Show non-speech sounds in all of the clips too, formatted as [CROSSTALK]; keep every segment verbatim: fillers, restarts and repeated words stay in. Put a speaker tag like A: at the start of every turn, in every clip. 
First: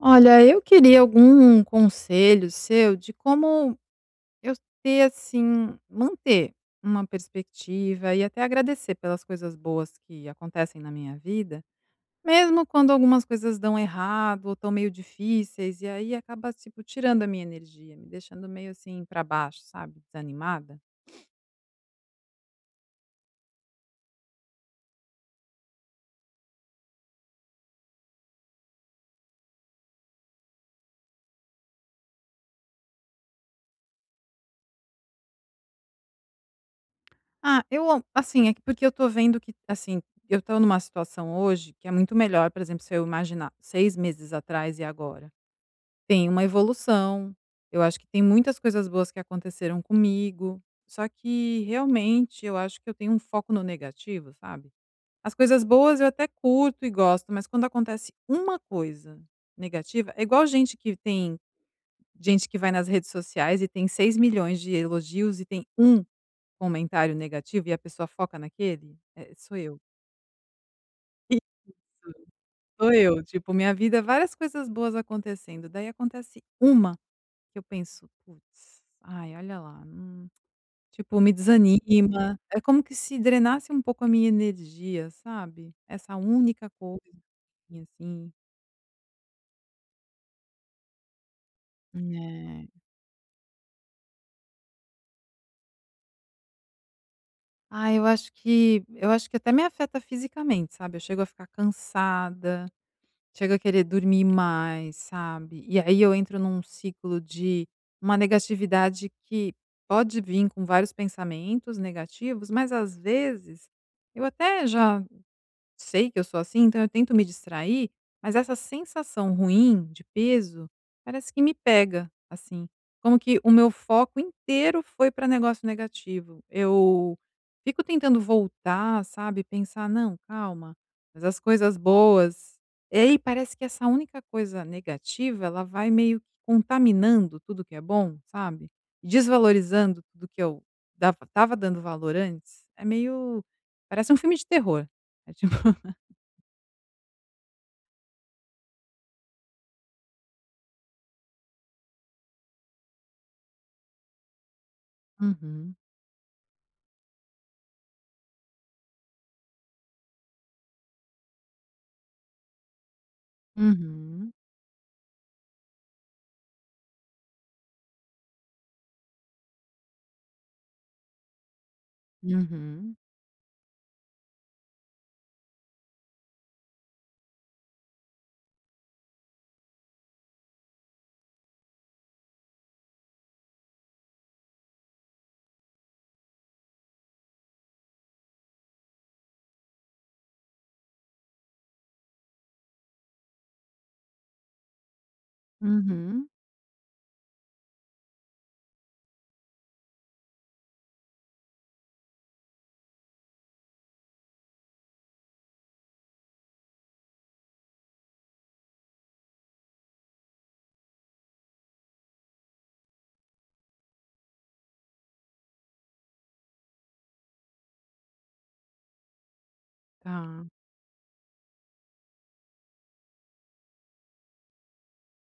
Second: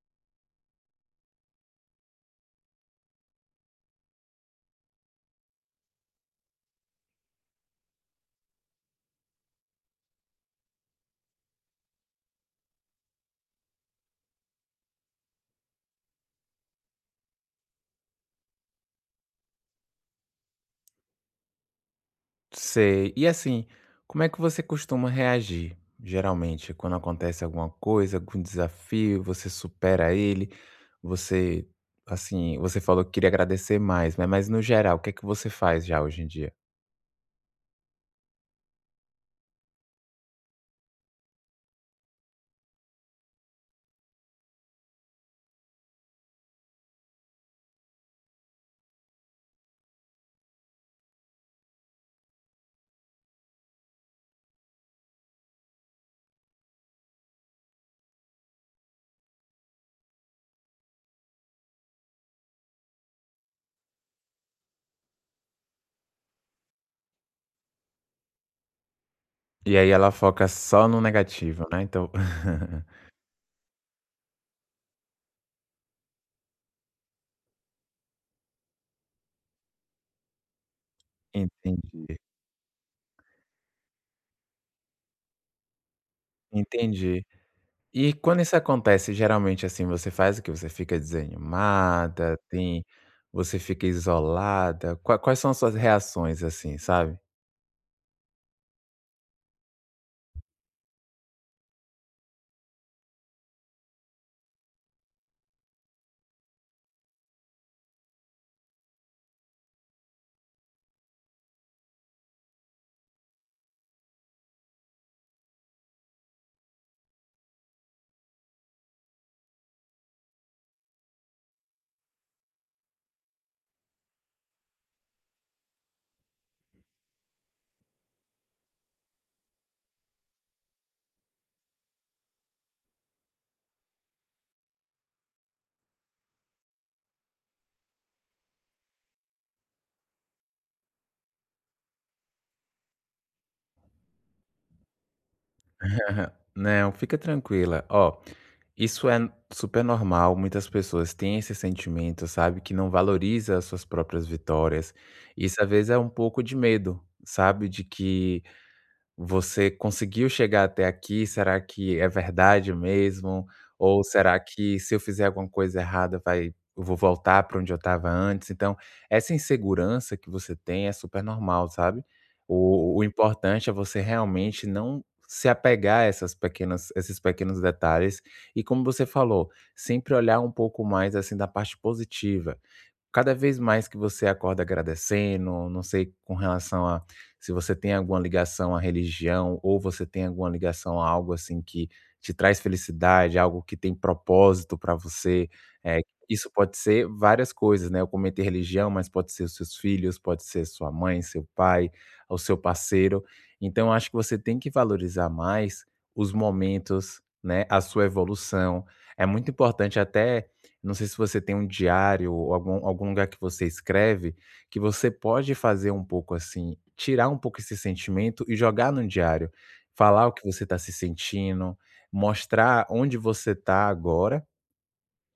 A: Olha, eu queria algum conselho seu de como eu ter, assim, manter uma perspectiva e até agradecer pelas coisas boas que acontecem na minha vida, mesmo quando algumas coisas dão errado ou estão meio difíceis, e aí acaba, tipo, tirando a minha energia, me deixando meio assim para baixo, sabe? Desanimada.
B: Sei. E assim, como é que você costuma reagir, geralmente, quando acontece alguma coisa, algum desafio, você supera ele, você, assim, você falou que queria agradecer mais, né, mas no geral, o que é que você faz já hoje em dia?
A: Ah, eu, assim, é que porque eu tô vendo que, assim, eu tô numa situação hoje que é muito melhor, por exemplo, se eu imaginar seis meses atrás e agora. Tem uma evolução. Eu acho que tem muitas coisas boas que aconteceram comigo, só que realmente eu acho que eu tenho um foco no negativo, sabe. As coisas boas eu até curto e gosto, mas quando acontece uma coisa negativa é igual gente que tem gente que vai nas redes sociais e tem seis milhões de elogios e tem um comentário negativo e a pessoa foca naquele. Eh, sou
B: E
A: eu.
B: aí ela foca só no
A: Isso,
B: negativo, né, então
A: sou
B: [LAUGHS]
A: eu. Tipo, minha vida várias coisas boas acontecendo, daí acontece uma. Que eu penso: "Putz, ai, olha lá, hum", tipo, me
B: entendi,
A: desanima. É como que se drenasse um pouco a minha energia, sabe? Essa única coisa,
B: entendi. E
A: assim.
B: quando isso acontece, geralmente, assim, você faz o que? Você fica desanimada,
A: É.
B: tem você fica isolada? Qua quais são as suas reações, assim, sabe?
A: Ah, eu acho que eu acho que até me afeta fisicamente, sabe? Eu chego a ficar cansada, chego a querer dormir mais, sabe? E aí eu entro num ciclo de uma negatividade que pode vir com vários pensamentos negativos, mas às vezes eu até já sei que eu sou assim, então eu tento me distrair, mas essa sensação ruim de peso parece que me pega, assim. Como que o meu foco inteiro foi para negócio negativo. Eu fico tentando voltar, sabe? Pensar, não, calma, mas as coisas boas. E aí parece que essa única coisa negativa, ela vai meio que contaminando tudo que é bom, sabe? Desvalorizando tudo que eu dava, tava dando valor antes. É meio. Parece um filme de terror. É tipo.
B: Aham. Não, fica tranquila. Ó, isso é super normal. Muitas pessoas têm esse sentimento, sabe, que não valoriza as suas próprias vitórias. Isso às
A: Uhum.
B: vezes é um pouco de medo, sabe, de que você conseguiu chegar até aqui, será que é verdade mesmo? Ou
A: Uhum.
B: será que se eu fizer alguma coisa errada vai eu vou voltar para onde eu estava antes? Então, essa insegurança que você tem é super normal, sabe.
A: Uhum.
B: O o importante é você realmente não se apegar a essas pequenas esses pequenos detalhes e como você falou, sempre olhar um pouco mais, assim, da parte positiva. Cada vez mais que você acorda agradecendo, não sei com relação a se você tem alguma ligação à religião ou você tem alguma ligação a algo assim que te traz felicidade, algo que tem propósito para você, eh,
A: Uhum.
B: isso pode ser várias coisas, né. Eu comentei religião, mas pode ser os seus filhos, pode ser sua mãe, seu pai, o seu parceiro. Então eu acho que você tem que valorizar mais os momentos, né, a sua evolução. É muito importante até não sei se você tem um diário ou algum algum lugar que você escreve, que você pode fazer um pouco assim, tirar um pouco esse sentimento e jogar no diário. Falar o que
A: Tá.
B: você está se sentindo, mostrar onde você está agora,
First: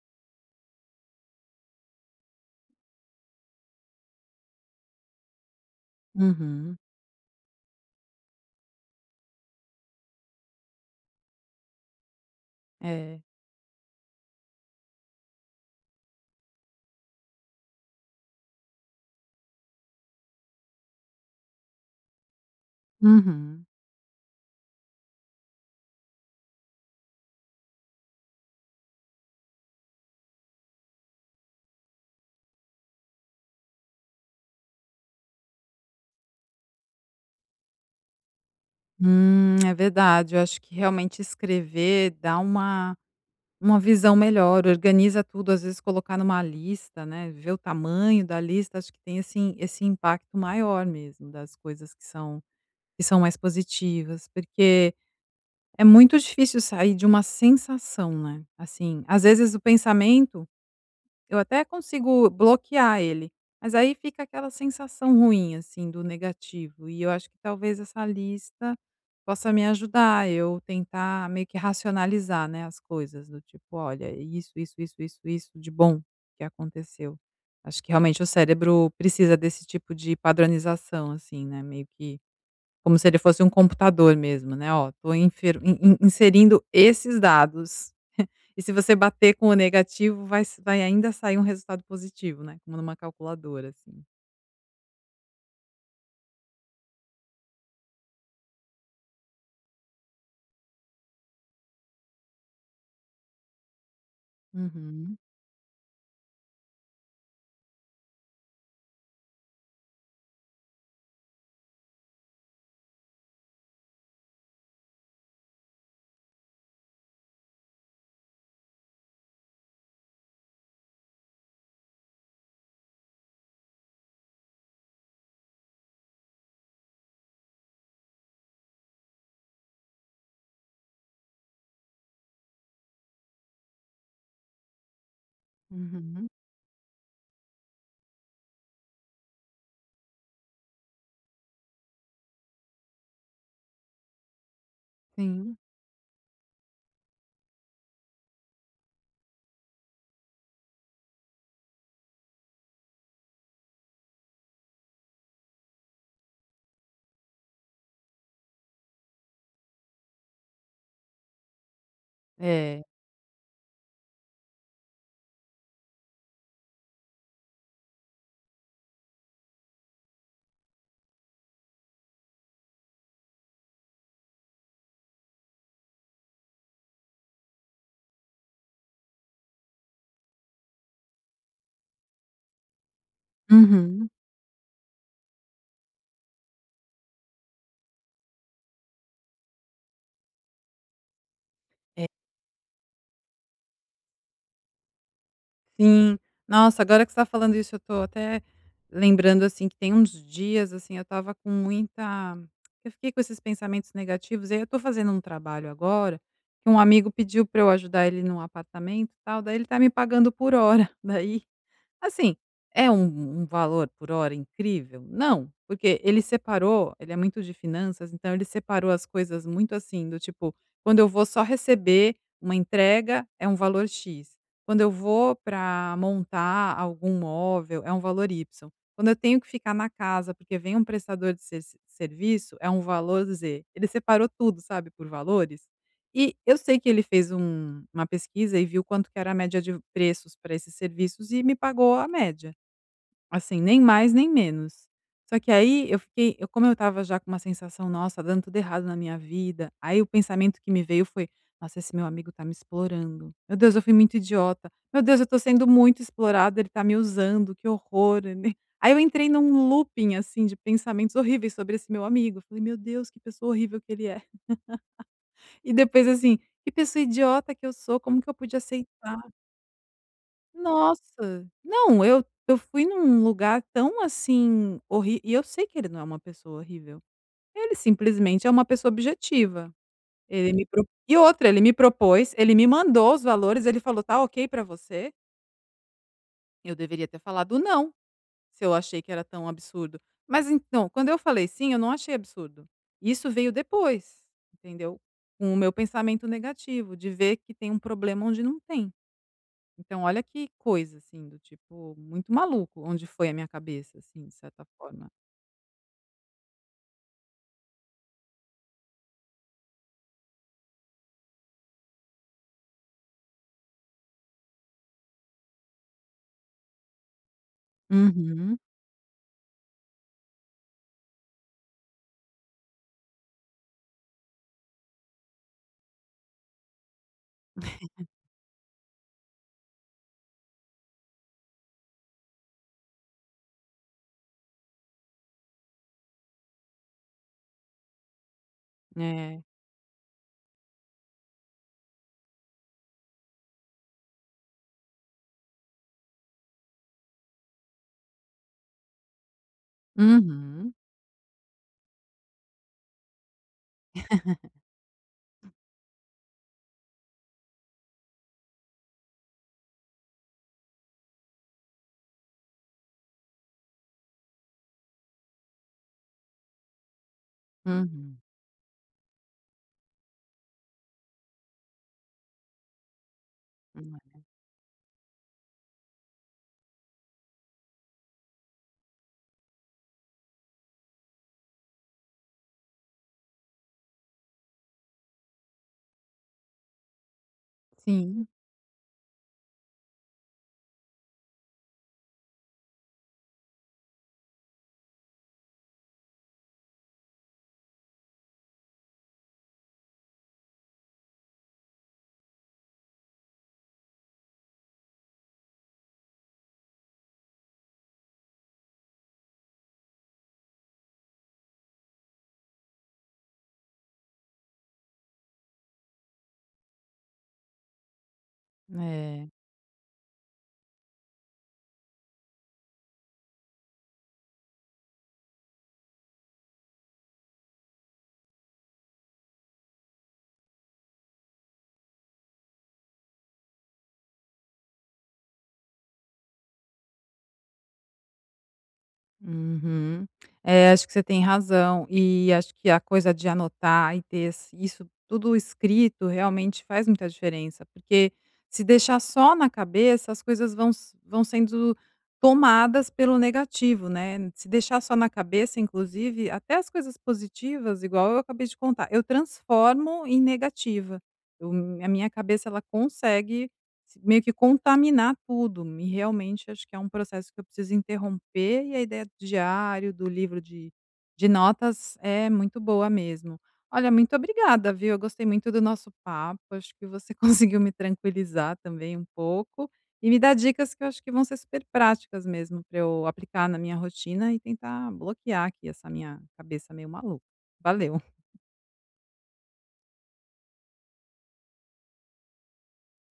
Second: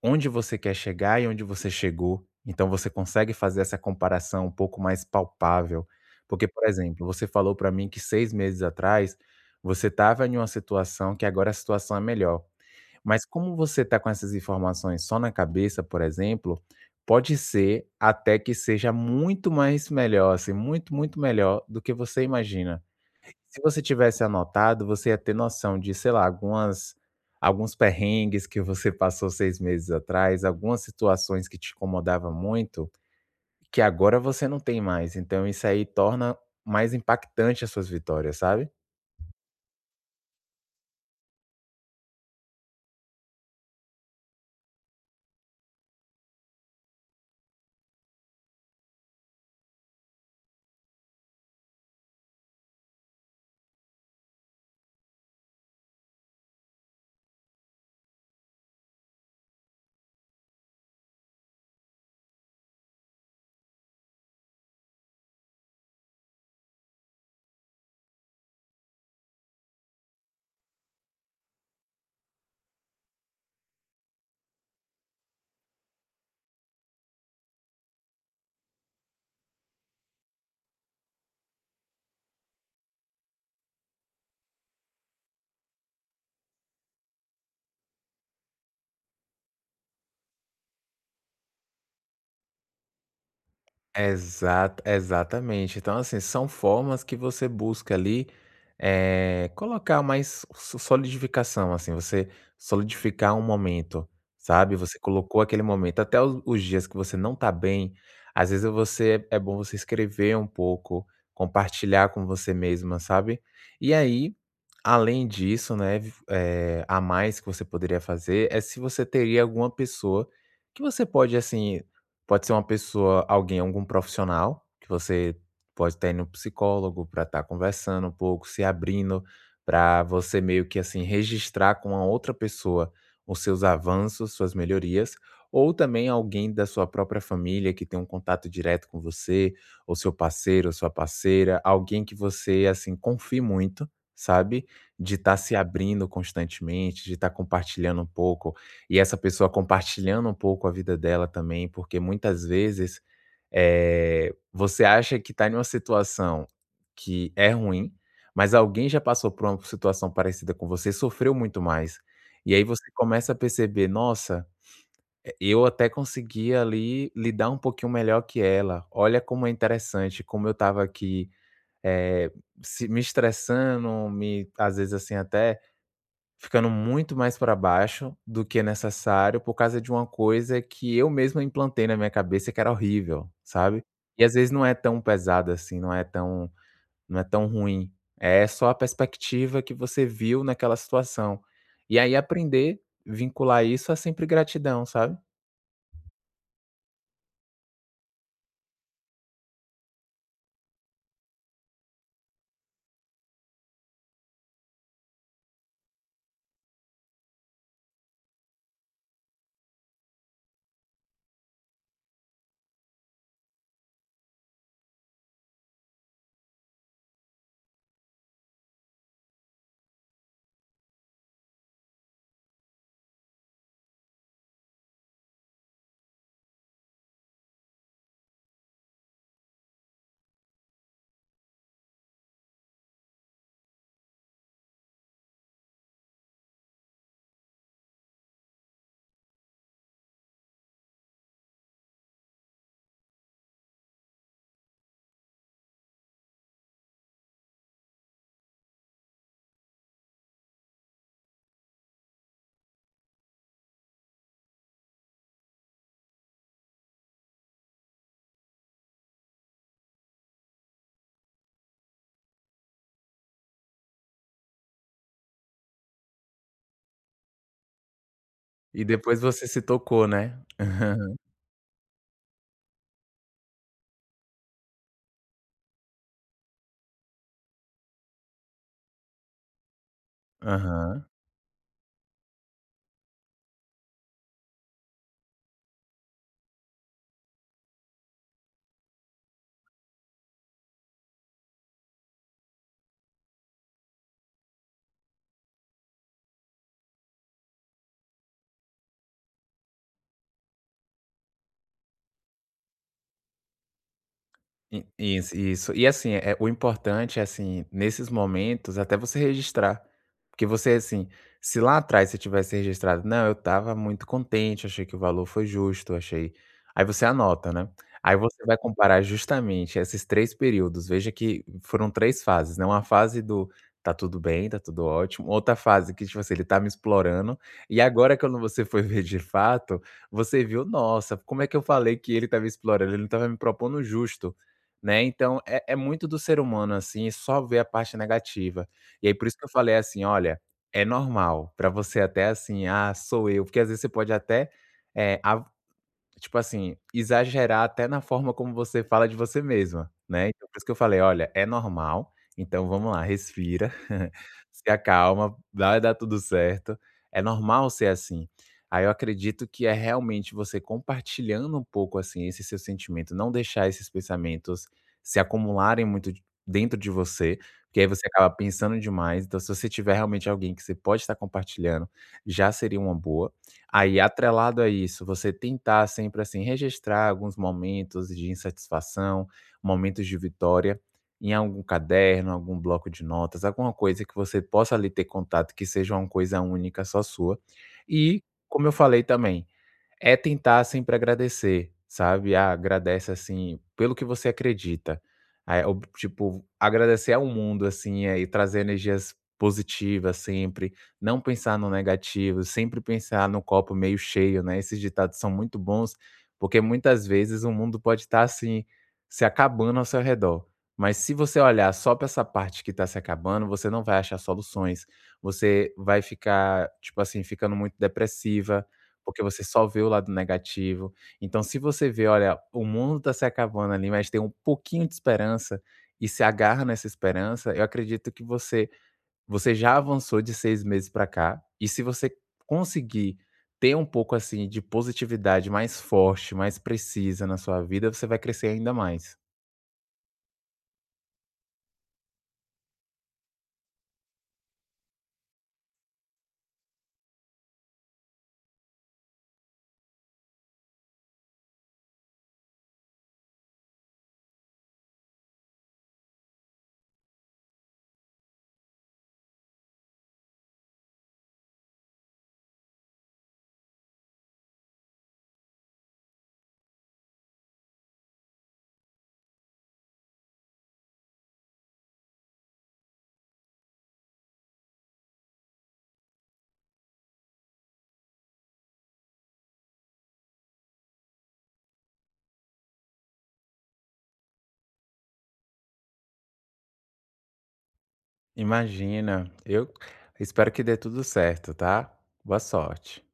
B: onde você quer chegar e onde você chegou. Então você consegue fazer essa comparação um pouco mais palpável. Porque, por
A: Uhum.
B: exemplo, você falou para mim que seis meses atrás, você estava em uma situação que agora a situação é melhor.
A: É.
B: Mas como você está com essas informações só na cabeça, por exemplo, pode ser até que seja muito mais melhor, assim, muito, muito melhor do que você imagina. Se
A: Uhum.
B: você tivesse anotado, você ia ter noção de, sei lá, algumas alguns perrengues que você [LAUGHS] passou seis meses atrás, algumas situações que te incomodava muito, que agora você não tem mais, então isso aí torna mais impactante as suas vitórias, sabe?
A: Hum, é verdade, eu acho que realmente escrever dá uma uma visão melhor, organiza tudo, às vezes colocar numa lista, né, ver o tamanho da lista, acho que tem assim esse impacto maior mesmo das coisas que são que são mais positivas, porque é muito difícil sair de uma sensação, né, assim, às vezes o pensamento. Eu até consigo bloquear ele, mas aí fica aquela sensação ruim, assim, do negativo. E eu acho que talvez essa lista possa me ajudar, eu tentar meio que racionalizar, né, as coisas, do tipo, olha, isso, isso, isso, isso, isso de bom que aconteceu. Acho que realmente o cérebro precisa desse tipo de padronização, assim, né? Meio que como se ele fosse um computador mesmo, né? Ó, tô infer- in- in- inserindo esses dados. E se você bater com o negativo, vai s vai ainda sair um resultado positivo, né, como numa calculadora, assim.
B: Exato, exatamente. Então, assim, são formas que você busca ali, eh, colocar mais so solidificação, assim, você solidificar um momento, sabe. Você
A: Uhum.
B: colocou aquele momento, até os os dias que você não tá bem, às vezes você é bom você escrever um pouco, compartilhar com você mesma, sabe. E aí, além disso, né, v eh, a mais que você poderia fazer é se você teria alguma pessoa que você pode, assim. Pode ser uma pessoa, alguém, algum profissional, que você pode estar indo no psicólogo para estar conversando um pouco, se abrindo, para você meio que assim registrar com a outra pessoa os seus avanços, suas melhorias, ou também
A: Uhum.
B: alguém da sua própria família que tem um contato direto com você, ou seu parceiro, ou sua parceira, alguém que você assim confie muito, sabe? De estar
A: Sim.
B: se abrindo constantemente, de estar compartilhando um pouco e essa pessoa compartilhando um pouco a vida dela também, porque muitas vezes, eh, você acha que está em uma situação que é ruim, mas alguém já passou por uma situação parecida com você, sofreu muito mais. E aí
A: É.
B: você começa a perceber: "Nossa, eh, eu até consegui ali lidar um pouquinho melhor que ela. Olha como é interessante, como eu estava aqui, eh, se me estressando, me às vezes assim até ficando muito mais para baixo do que é necessário, por causa de uma coisa que eu mesmo implantei na minha cabeça que era horrível, sabe.
A: Uhum.
B: E às vezes não é tão pesado assim, não é tão não é tão ruim, é só a perspectiva que você viu naquela situação. E
A: É.
B: aí aprender, vincular isso a sempre gratidão, sabe".
A: Sim. Nossa, agora que você tá falando isso, eu tô até lembrando, assim, que tem uns dias, assim, eu estava com muita eu fiquei com esses pensamentos negativos, e aí eu tô fazendo um trabalho agora, que um amigo pediu pra eu ajudar ele num apartamento, e tal, daí ele tá me pagando por hora, [LAUGHS] daí. Assim, é um um valor por hora incrível? Não, porque ele separou ele é muito de finanças, então ele separou as coisas muito assim, do tipo, quando eu vou só receber uma entrega, é um valor "X", quando eu vou para montar algum móvel, é um valor "Y", quando eu tenho que ficar na casa, porque vem um prestador de ser serviço, é um valor "Z". Ele separou tudo, sabe, por valores. E eu sei que ele fez um uma pesquisa e viu quanto que era a média de preços para esses serviços e me pagou a média, assim, nem mais nem menos. Só que aí eu fiquei eu como eu estava já com uma sensação: "Nossa, tá dando tudo errado na minha vida", aí o pensamento que me veio foi: "Nossa, esse meu amigo tá me explorando. Meu Deus, eu fui muito idiota. Meu Deus, eu tô sendo muito explorada, ele tá me usando, que horror", [LAUGHS] Aí eu entrei num looping, assim, de pensamentos horríveis sobre esse meu amigo. Eu falei: "Meu Deus, que pessoa horrível que ele é". E depois assim: "Que pessoa idiota que eu sou, como que eu pude
B: E depois
A: aceitar?"
B: você se tocou, né. [LAUGHS]
A: Nossa! Não, eu eu fui num lugar tão, assim, horrível. E eu sei que ele não é uma pessoa horrível. Ele simplesmente é uma pessoa objetiva. Ele me pro
B: Aham.
A: E outra, ele me propôs, ele me mandou os valores, ele falou: "Tá ok pra você?" Eu deveria ter falado "não", se eu achei que era tão absurdo. Mas então, quando eu falei "sim", eu não achei absurdo. Isso veio depois, entendeu? Com o meu pensamento negativo, de ver que tem um problema onde não tem. Então olha que coisa, assim, do tipo, muito maluco onde foi a minha cabeça, assim, de certa
B: I
A: forma.
B: Isso, isso. E assim, é o importante é assim, nesses momentos, até você registrar. Porque você assim, se lá atrás você tivesse registrado: "Não, eu estava muito contente, achei que o valor foi justo, achei", aí você anota, né. Aí você vai
A: Uhum.
B: comparar justamente esses três períodos, veja que foram três fases, né, uma fase do "tá tudo bem, tá tudo ótimo", outra fase que, tipo assim, ele tá me explorando, e agora quando você foi [LAUGHS] ver de fato, você viu: "Nossa, como é que eu falei que ele tá me explorando? Ele não estava me propondo justo". Né, então é é muito do ser humano, assim, só ver a parte negativa. E aí por isso
A: É.
B: que eu falei assim: "Olha, é normal para você até assim, ah, sou eu", porque às vezes você pode até, eh, tipo assim, exagerar até na forma como você fala de você mesma, né, então por isso que
A: Uhum.
B: eu falei: "Olha, é normal, então vamos lá, respira, [LAUGHS] se acalma, vai dar tudo certo, é normal ser assim". Aí eu acredito que é realmente você compartilhando um pouco, assim, esse seu sentimento, não deixar esses pensamentos se acumularem muito d dentro de você, porque aí você
A: Uhum.
B: acaba pensando demais, então se você tiver realmente alguém que você pode estar compartilhando, já seria uma boa.
A: Hum,
B: Aí,
A: é.
B: atrelado a isso, você tentar sempre, assim, registrar alguns momentos de insatisfação, momentos de vitória, em algum caderno, algum bloco de notas, alguma coisa que você possa ali ter contato, que seja uma coisa única só sua. E,
A: Sim.
B: como eu falei também, é tentar sempre agradecer, sabe. Ah, agradece, assim, pelo que você acredita. Eh, ob Tipo, agradecer ao mundo, assim, eh, e trazer energias positivas sempre, não pensar no negativo, sempre pensar no copo meio cheio, né. Esses ditados são muito bons, porque muitas vezes o mundo pode estar, assim, se acabando ao seu redor, mas se você olhar só para essa parte que está se acabando, você não vai achar soluções, você vai ficar, tipo assim, ficando muito depressiva, porque
A: É.
B: você só vê o lado negativo. Então, se você vê: "Olha, o mundo está se acabando ali, mas tem um pouquinho de esperança", e se agarra nessa esperança, eu acredito que você você já avançou de seis meses para cá, e se você conseguir ter um pouco, assim, de positividade mais forte, mais precisa na sua vida, você vai crescer ainda mais.
A: Uhum. É, acho que você tem razão. E acho que a coisa de anotar e ter esse- isso tudo escrito realmente faz muita diferença, porque se deixar só na cabeça, as coisas vão, s- vão sendo tomadas pelo negativo, né? Se deixar só na cabeça, inclusive, até as coisas positivas, igual eu acabei de contar, eu transformo em negativa. Eu- a minha cabeça ela consegue se meio que contaminar tudo, e realmente acho que é um processo que eu preciso interromper, e a ideia do diário, do livro de de notas é muito boa mesmo. Olha, muito obrigada, viu, eu gostei muito do nosso papo, acho que você [LAUGHS] conseguiu me tranquilizar também um pouco, e me dar dicas que eu acho que vão ser super práticas mesmo para eu aplicar na minha rotina e tentar bloquear aqui essa minha cabeça meio maluca. Valeu.
B: Imagina, eu espero que dê tudo certo, tá? Boa sorte.